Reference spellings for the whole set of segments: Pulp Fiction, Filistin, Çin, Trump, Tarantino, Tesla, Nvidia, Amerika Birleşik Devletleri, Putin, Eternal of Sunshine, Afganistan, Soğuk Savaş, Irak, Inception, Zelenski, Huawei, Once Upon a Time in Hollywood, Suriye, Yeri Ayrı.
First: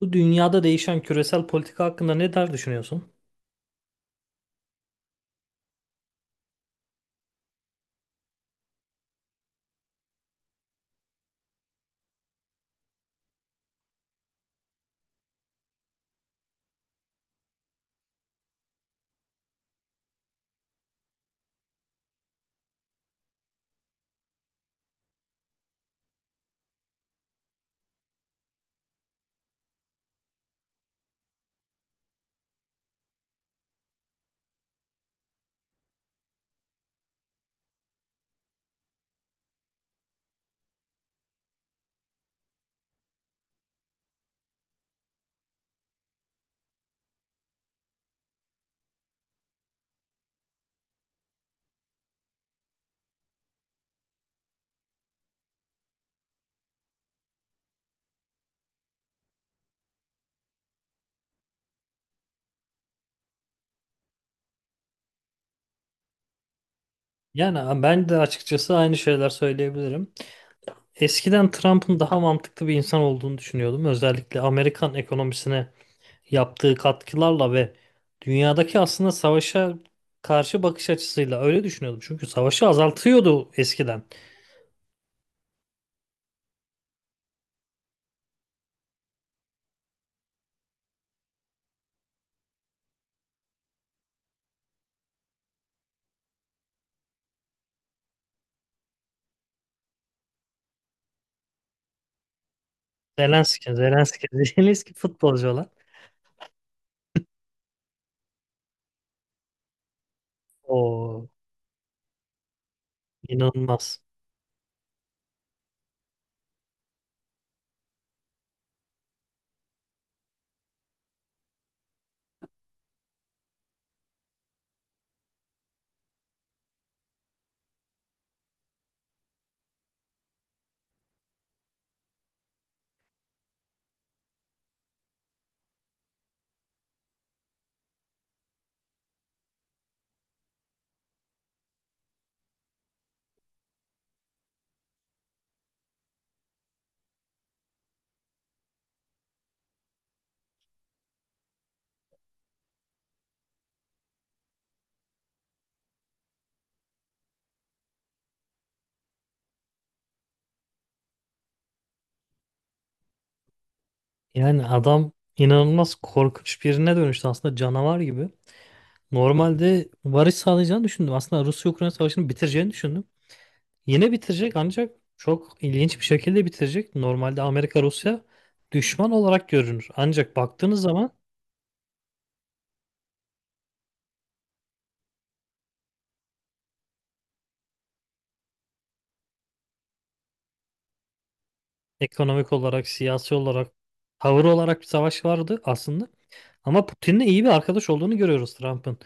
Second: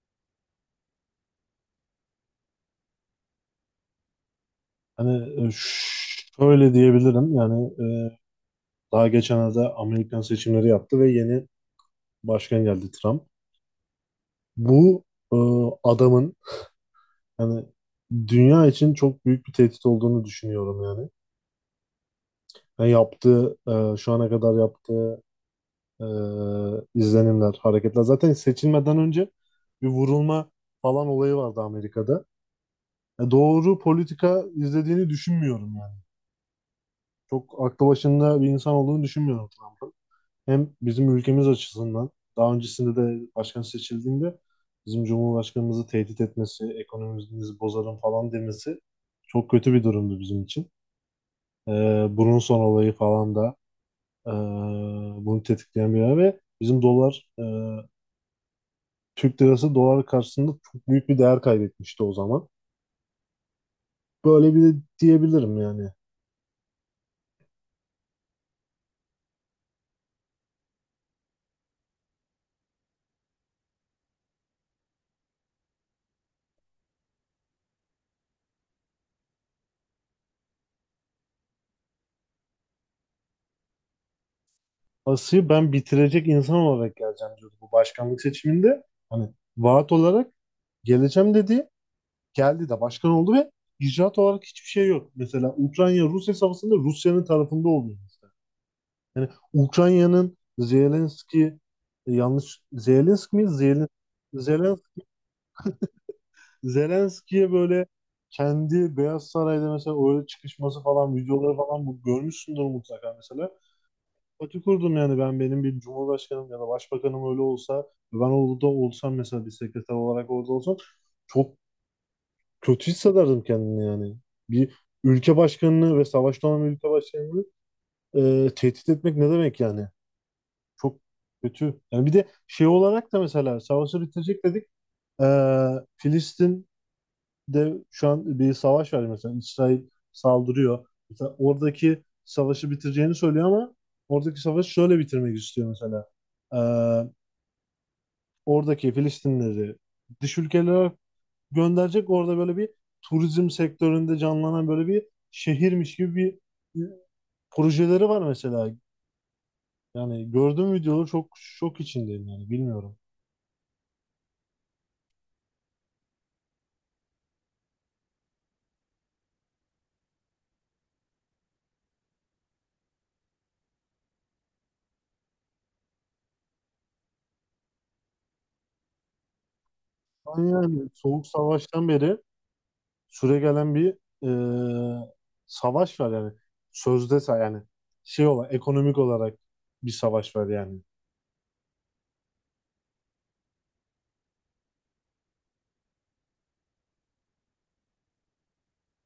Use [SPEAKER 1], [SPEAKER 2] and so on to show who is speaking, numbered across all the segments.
[SPEAKER 1] Bu dünyada değişen küresel politika hakkında ne der düşünüyorsun?
[SPEAKER 2] Hani, şöyle diyebilirim yani, daha geçenlerde Amerikan seçimleri yaptı ve yeni başkan geldi Trump. Bu e, adamın hani dünya için çok büyük bir tehdit olduğunu düşünüyorum yani. Yani yaptığı şu ana kadar yaptığı e, izlenimler, hareketler zaten seçilmeden önce bir vurulma falan olayı vardı Amerika'da. Doğru politika izlediğini düşünmüyorum yani. Çok aklı başında bir insan olduğunu düşünmüyorum Trump'ın. Hem bizim ülkemiz açısından daha öncesinde de başkan seçildiğinde bizim Cumhurbaşkanımızı tehdit etmesi, ekonomimizi bozarım falan demesi çok kötü bir durumdu bizim için. Bunun son olayı falan da e, bunu tetikleyen bir yer ve bizim dolar, Türk lirası dolar karşısında çok büyük bir değer kaybetmişti o zaman. Böyle bir de diyebilirim yani.
[SPEAKER 1] Yani ben de açıkçası aynı şeyler söyleyebilirim. Eskiden Trump'ın daha mantıklı bir insan olduğunu düşünüyordum. Özellikle Amerikan ekonomisine yaptığı katkılarla ve dünyadaki aslında savaşa karşı bakış açısıyla öyle düşünüyordum. Çünkü savaşı azaltıyordu eskiden.
[SPEAKER 2] Asıyı ben bitirecek insan olarak geleceğim diyordu bu başkanlık seçiminde. Hani vaat olarak geleceğim dedi, geldi de başkan oldu ve icraat olarak hiçbir şey yok. Mesela Ukrayna-Rusya savaşında Rusya'nın tarafında oluyor mesela. Yani Ukrayna'nın Zelenski, yanlış Zelenski mi?
[SPEAKER 1] Zelenski, Zelenski,
[SPEAKER 2] Zelen,
[SPEAKER 1] Zelenski futbolcu olan.
[SPEAKER 2] Zelenski'ye böyle kendi Beyaz Saray'da mesela öyle çıkışması falan
[SPEAKER 1] O
[SPEAKER 2] videoları falan bu görmüşsündür mutlaka mesela.
[SPEAKER 1] inanılmaz.
[SPEAKER 2] Pati kurdum yani, ben, benim bir cumhurbaşkanım ya da başbakanım öyle olsa, ben orada olsam mesela, bir sekreter olarak orada olsam çok kötü hissederdim kendini yani. Bir ülke başkanını ve savaşta olan bir ülke başkanını tehdit etmek ne demek yani? Çok kötü. Yani bir de şey olarak da mesela savaşı bitirecek dedik. E, Filistin'de şu an bir savaş var mesela. İsrail saldırıyor. Mesela oradaki savaşı bitireceğini söylüyor ama oradaki savaşı şöyle bitirmek istiyor mesela. E, Oradaki Filistinleri dış ülkelere gönderecek. Orada böyle bir turizm sektöründe canlanan böyle bir şehirmiş gibi bir e, projeleri var mesela. Yani gördüğüm videoları çok şok içindeyim yani bilmiyorum.
[SPEAKER 1] Yani adam inanılmaz korkunç birine dönüştü aslında canavar gibi. Normalde varış sağlayacağını düşündüm. Aslında Rusya-Ukrayna savaşını bitireceğini düşündüm. Yine bitirecek ancak çok ilginç bir şekilde bitirecek. Normalde Amerika-Rusya düşman olarak görünür. Ancak baktığınız
[SPEAKER 2] Yani
[SPEAKER 1] zaman
[SPEAKER 2] Soğuk Savaş'tan beri süregelen bir e, savaş var yani. Sözde yani şey olarak ekonomik olarak bir savaş var yani.
[SPEAKER 1] ekonomik olarak, siyasi olarak, tavır olarak bir savaş vardı aslında. Ama Putin'le iyi bir arkadaş olduğunu görüyoruz Trump'ın.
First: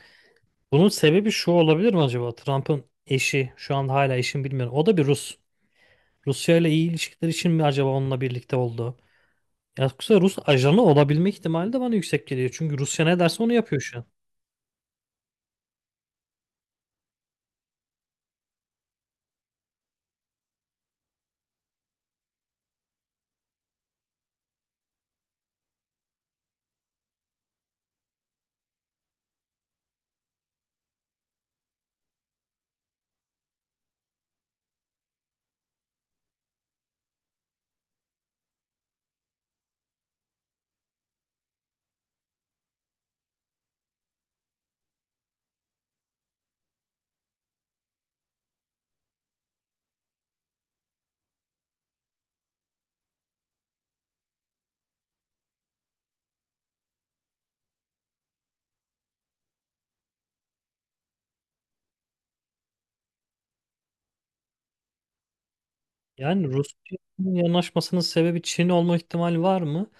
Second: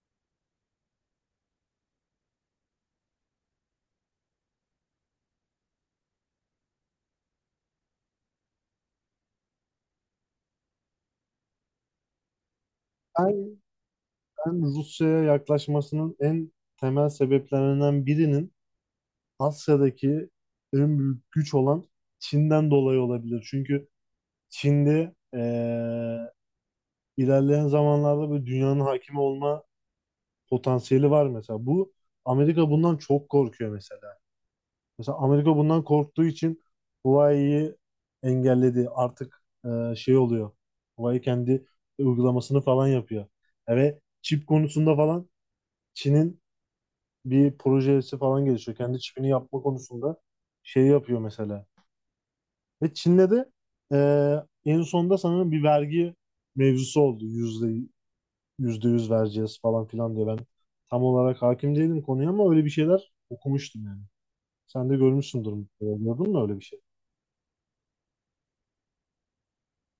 [SPEAKER 1] Bunun sebebi şu olabilir mi acaba? Trump'ın eşi, şu an hala eşim bilmiyorum. O da bir Rus. Rusya ile iyi ilişkiler için mi acaba onunla birlikte oldu? Ya yoksa Rus ajanı olabilme ihtimali de bana yüksek geliyor. Çünkü Rusya ne derse onu
[SPEAKER 2] Ben,
[SPEAKER 1] yapıyor şu an.
[SPEAKER 2] ben Rusya'ya yaklaşmasının en temel sebeplerinden birinin Asya'daki en büyük güç olan Çin'den dolayı olabilir. Çünkü Çin'de ilerleyen zamanlarda böyle dünyanın hakimi olma potansiyeli var mesela. Bu Amerika bundan çok korkuyor mesela. Mesela Amerika bundan korktuğu için Huawei'yi engelledi. Artık şey oluyor. Huawei kendi uygulamasını falan yapıyor. Ve çip konusunda falan Çin'in bir projesi falan gelişiyor. Kendi çipini yapma konusunda şey yapıyor mesela. Ve Çin'de de en sonunda sanırım bir vergi mevzusu oldu. %100 vereceğiz falan filan diye. Ben tam olarak hakim değilim konuya ama öyle bir şeyler okumuştum yani. Sen de görmüşsündür. Mutlaka. Gördün mü
[SPEAKER 1] Yani
[SPEAKER 2] öyle bir şey?
[SPEAKER 1] Rusya'nın yanaşmasının sebebi Çin olma ihtimali var mı?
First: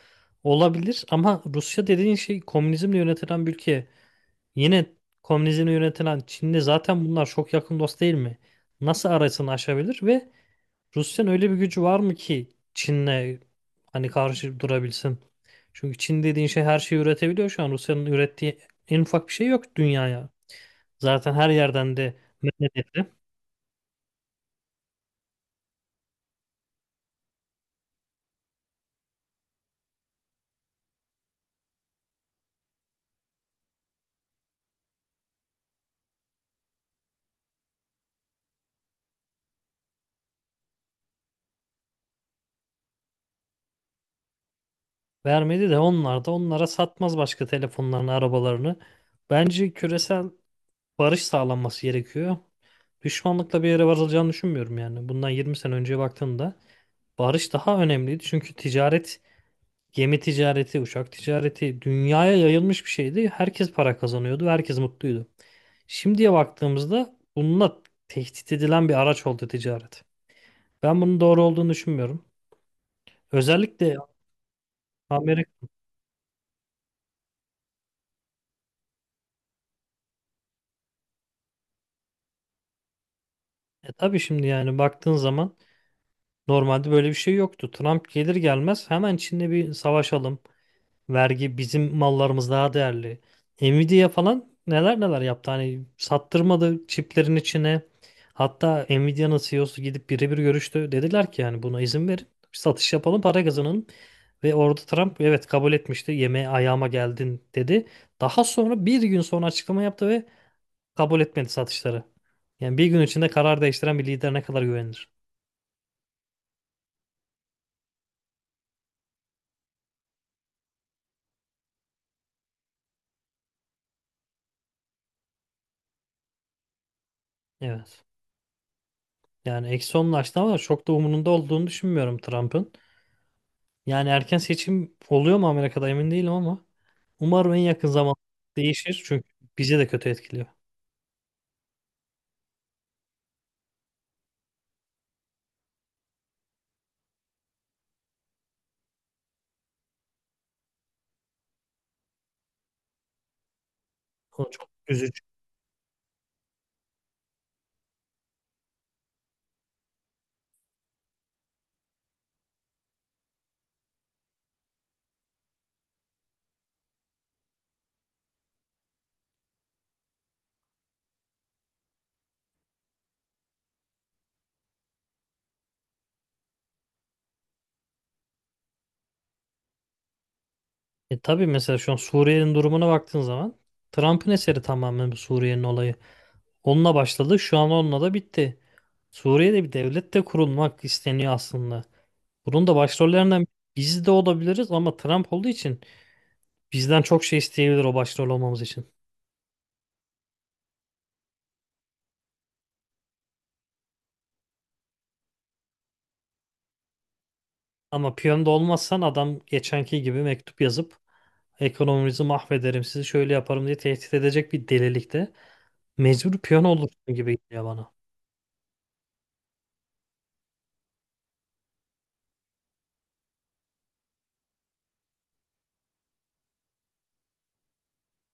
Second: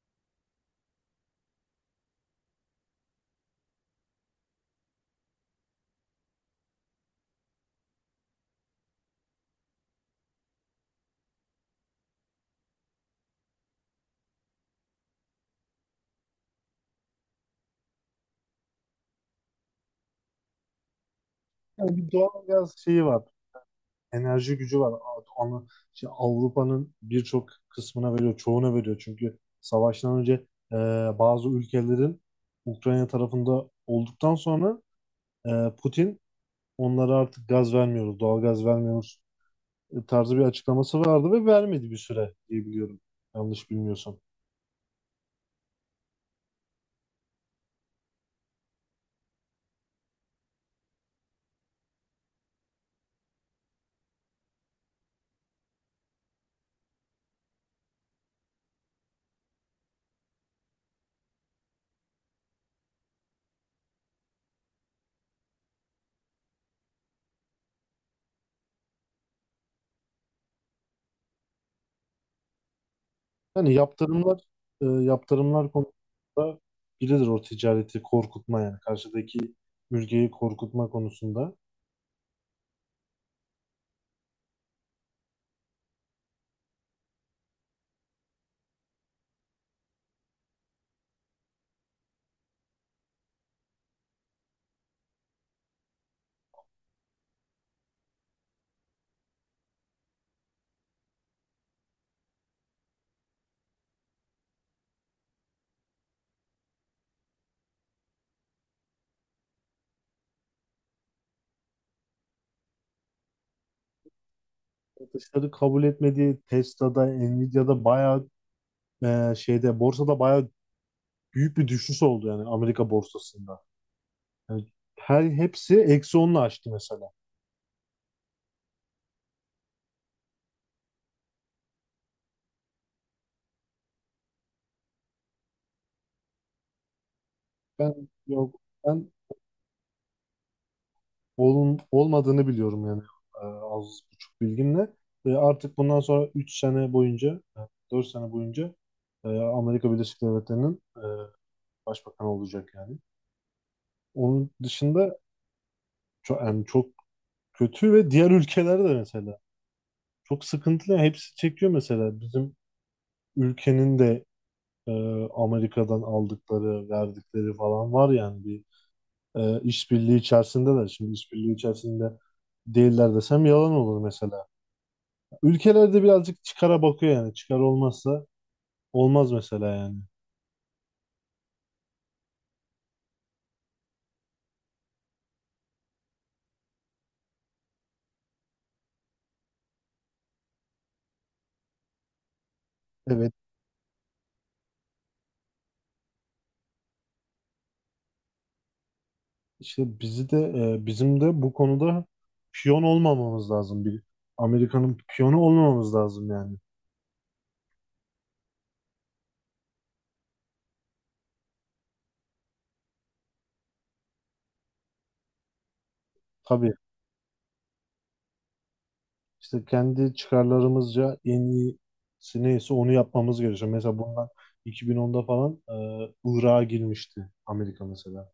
[SPEAKER 1] Olabilir ama Rusya dediğin şey komünizmle yönetilen bir ülke. Yine komünizmle yönetilen Çin'de zaten bunlar çok yakın dost değil mi? Nasıl arasını aşabilir ve Rusya'nın öyle bir gücü var mı ki Çin'le hani karşı durabilsin? Çünkü Çin dediğin şey her şeyi üretebiliyor şu an. Rusya'nın ürettiği en ufak bir şey yok dünyaya. Zaten her
[SPEAKER 2] Yani
[SPEAKER 1] yerden
[SPEAKER 2] bir
[SPEAKER 1] de
[SPEAKER 2] doğal
[SPEAKER 1] men
[SPEAKER 2] gaz şeyi
[SPEAKER 1] edildi.
[SPEAKER 2] var. Enerji gücü var. Şey, Avrupa'nın birçok kısmına veriyor. Çoğuna veriyor. Çünkü savaştan önce eee, bazı ülkelerin Ukrayna tarafında olduktan sonra Putin onlara artık gaz vermiyoruz, doğal gaz vermiyoruz tarzı bir açıklaması vardı ve vermedi bir süre diye biliyorum. Yanlış bilmiyorsam.
[SPEAKER 1] Vermedi de onlar da onlara satmaz başka telefonlarını, arabalarını. Bence küresel barış sağlanması gerekiyor. Düşmanlıkla bir yere varılacağını düşünmüyorum yani. Bundan 20 sene önceye baktığımda barış daha önemliydi. Çünkü ticaret, gemi ticareti, uçak ticareti dünyaya yayılmış bir şeydi. Herkes para kazanıyordu, ve herkes mutluydu. Şimdiye baktığımızda bununla tehdit edilen bir araç oldu ticaret. Ben bunun doğru olduğunu düşünmüyorum.
[SPEAKER 2] Yani
[SPEAKER 1] Özellikle Amerika.
[SPEAKER 2] yaptırımlar konusunda biridir o ticareti korkutma yani karşıdaki mülkiyi korkutma konusunda.
[SPEAKER 1] E tabii şimdi yani baktığın zaman normalde böyle bir şey yoktu. Trump gelir gelmez hemen Çin'le bir savaşalım. Vergi bizim mallarımız daha değerli. Nvidia falan neler neler yaptı. Hani sattırmadı çiplerin içine. Hatta Nvidia'nın CEO'su gidip birebir görüştü. Dediler ki yani buna izin verin. Satış yapalım para kazanalım. Ve orada Trump evet kabul etmişti. Yemeğe ayağıma geldin dedi. Daha sonra bir gün sonra açıklama yaptı ve kabul etmedi satışları. Yani bir gün içinde karar değiştiren bir lider ne kadar güvenilir?
[SPEAKER 2] Satışları kabul etmediği Tesla'da, Nvidia'da bayağı şeyde borsada bayağı büyük bir düşüş oldu yani Amerika borsasında. Yani her hepsi -10'la açtı mesela.
[SPEAKER 1] Evet. Yani eksi onlaştı ama çok da umurunda olduğunu düşünmüyorum Trump'ın. Yani erken seçim oluyor mu Amerika'da emin değilim ama umarım en yakın
[SPEAKER 2] Ben
[SPEAKER 1] zamanda
[SPEAKER 2] yok
[SPEAKER 1] değişir
[SPEAKER 2] ben
[SPEAKER 1] çünkü bizi de kötü etkiliyor.
[SPEAKER 2] olun, olmadığını biliyorum yani, az buçuk bilgimle. Ve artık bundan sonra 3 sene boyunca, 4 sene boyunca Amerika Birleşik Devletleri'nin başbakanı olacak yani.
[SPEAKER 1] O
[SPEAKER 2] Onun
[SPEAKER 1] çok
[SPEAKER 2] dışında
[SPEAKER 1] üzücü.
[SPEAKER 2] çok, yani çok kötü ve diğer ülkelerde de mesela çok sıkıntılı. Hepsi çekiyor mesela bizim ülkenin de e, Amerika'dan aldıkları, verdikleri falan var yani bir işbirliği içerisindeler. Şimdi işbirliği içerisinde değiller desem yalan olur mesela. Ülkelerde birazcık çıkara bakıyor yani. Çıkar olmazsa olmaz mesela yani.
[SPEAKER 1] E tabii mesela şu an Suriye'nin durumuna baktığın zaman Trump'ın eseri tamamen bu Suriye'nin olayı. Onunla başladı, şu an onunla da bitti. Suriye'de bir devlet de kurulmak isteniyor aslında. Bunun da
[SPEAKER 2] Evet,
[SPEAKER 1] başrollerinden biz de olabiliriz ama Trump olduğu için bizden çok şey isteyebilir o başrol olmamız için.
[SPEAKER 2] işte bizi de bizim de bu konuda piyon olmamamız lazım. Bir Amerika'nın piyonu olmamamız lazım yani.
[SPEAKER 1] Ama piyonda olmazsan adam geçenki gibi mektup yazıp ekonomimizi mahvederim sizi şöyle yaparım diye tehdit edecek bir delilikte mecbur piyon
[SPEAKER 2] Tabii
[SPEAKER 1] olursun gibi geliyor bana.
[SPEAKER 2] işte kendi çıkarlarımızca en iyisi neyse onu yapmamız gerekiyor. Mesela bundan 2010'da falan Irak'a girmişti Amerika mesela.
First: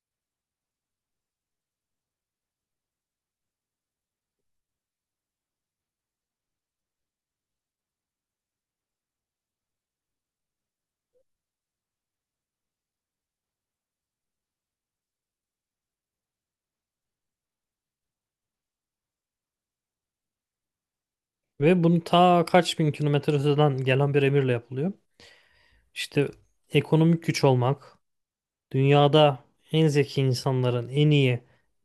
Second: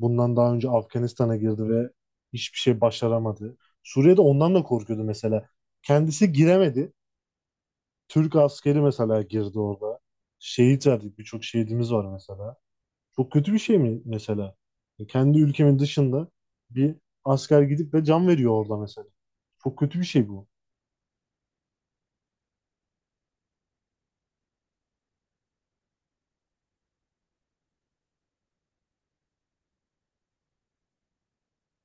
[SPEAKER 2] Bundan daha önce Afganistan'a girdi ve hiçbir şey başaramadı. Suriye'de ondan da korkuyordu mesela. Kendisi giremedi. Türk askeri mesela girdi orada. Şehit verdik. Birçok şehidimiz var mesela. Çok kötü bir şey mi mesela? Kendi ülkemin dışında bir asker gidip de can veriyor orada mesela. Çok kötü bir şey bu.
[SPEAKER 1] Ve bunu ta kaç bin kilometre öteden gelen bir emirle yapılıyor. İşte ekonomik güç olmak, dünyada en zeki insanların, en iyi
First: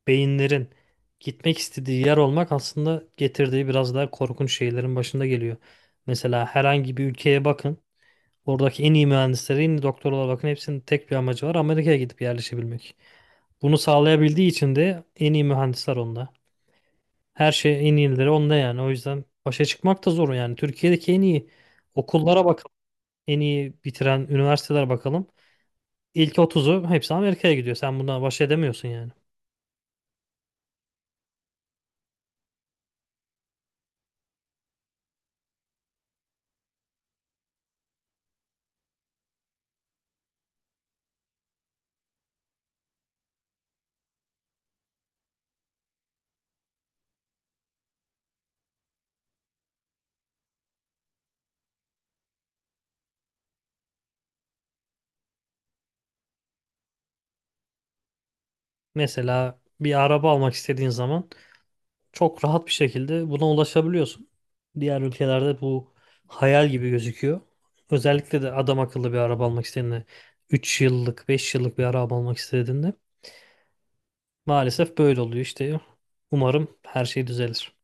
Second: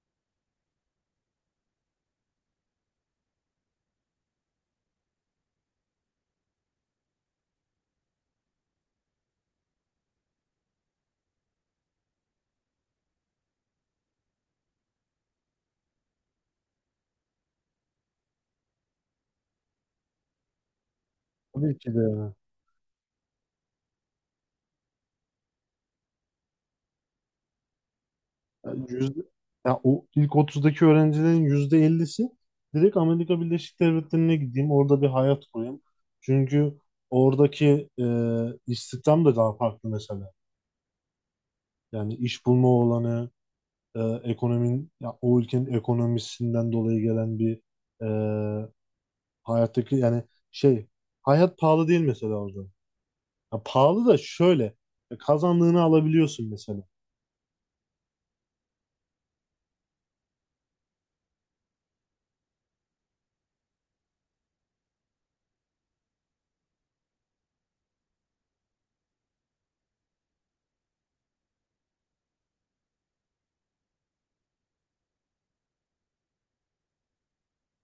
[SPEAKER 1] beyinlerin gitmek istediği yer olmak aslında getirdiği biraz daha korkunç şeylerin başında geliyor. Mesela herhangi bir ülkeye bakın. Oradaki en iyi mühendislere, en iyi doktorlara bakın. Hepsinin tek bir amacı var. Amerika'ya gidip yerleşebilmek. Bunu sağlayabildiği için de en iyi mühendisler onda. Her şey en iyileri onda yani. O yüzden başa çıkmak da zor yani. Türkiye'deki en iyi
[SPEAKER 2] Tabii ki de yani.
[SPEAKER 1] okullara bakalım. En iyi bitiren üniversiteler bakalım. İlk 30'u hepsi Amerika'ya gidiyor. Sen bundan baş edemiyorsun
[SPEAKER 2] Yani
[SPEAKER 1] yani.
[SPEAKER 2] ya o ilk 30'daki öğrencilerin %50'si direkt Amerika Birleşik Devletleri'ne gideyim. Orada bir hayat kurayım. Çünkü oradaki istihdam da daha farklı mesela. Yani iş bulma olanı, ekonominin ya o ülkenin ekonomisinden dolayı gelen bir e, hayattaki yani şey hayat pahalı değil mesela orada. Ya pahalı da şöyle kazandığını alabiliyorsun mesela.
[SPEAKER 1] Mesela bir araba almak istediğin zaman çok rahat bir şekilde buna ulaşabiliyorsun. Diğer ülkelerde bu hayal gibi gözüküyor. Özellikle de adam akıllı bir araba almak istediğinde 3 yıllık, 5 yıllık bir araba almak istediğinde maalesef böyle oluyor işte. Umarım her şey düzelir.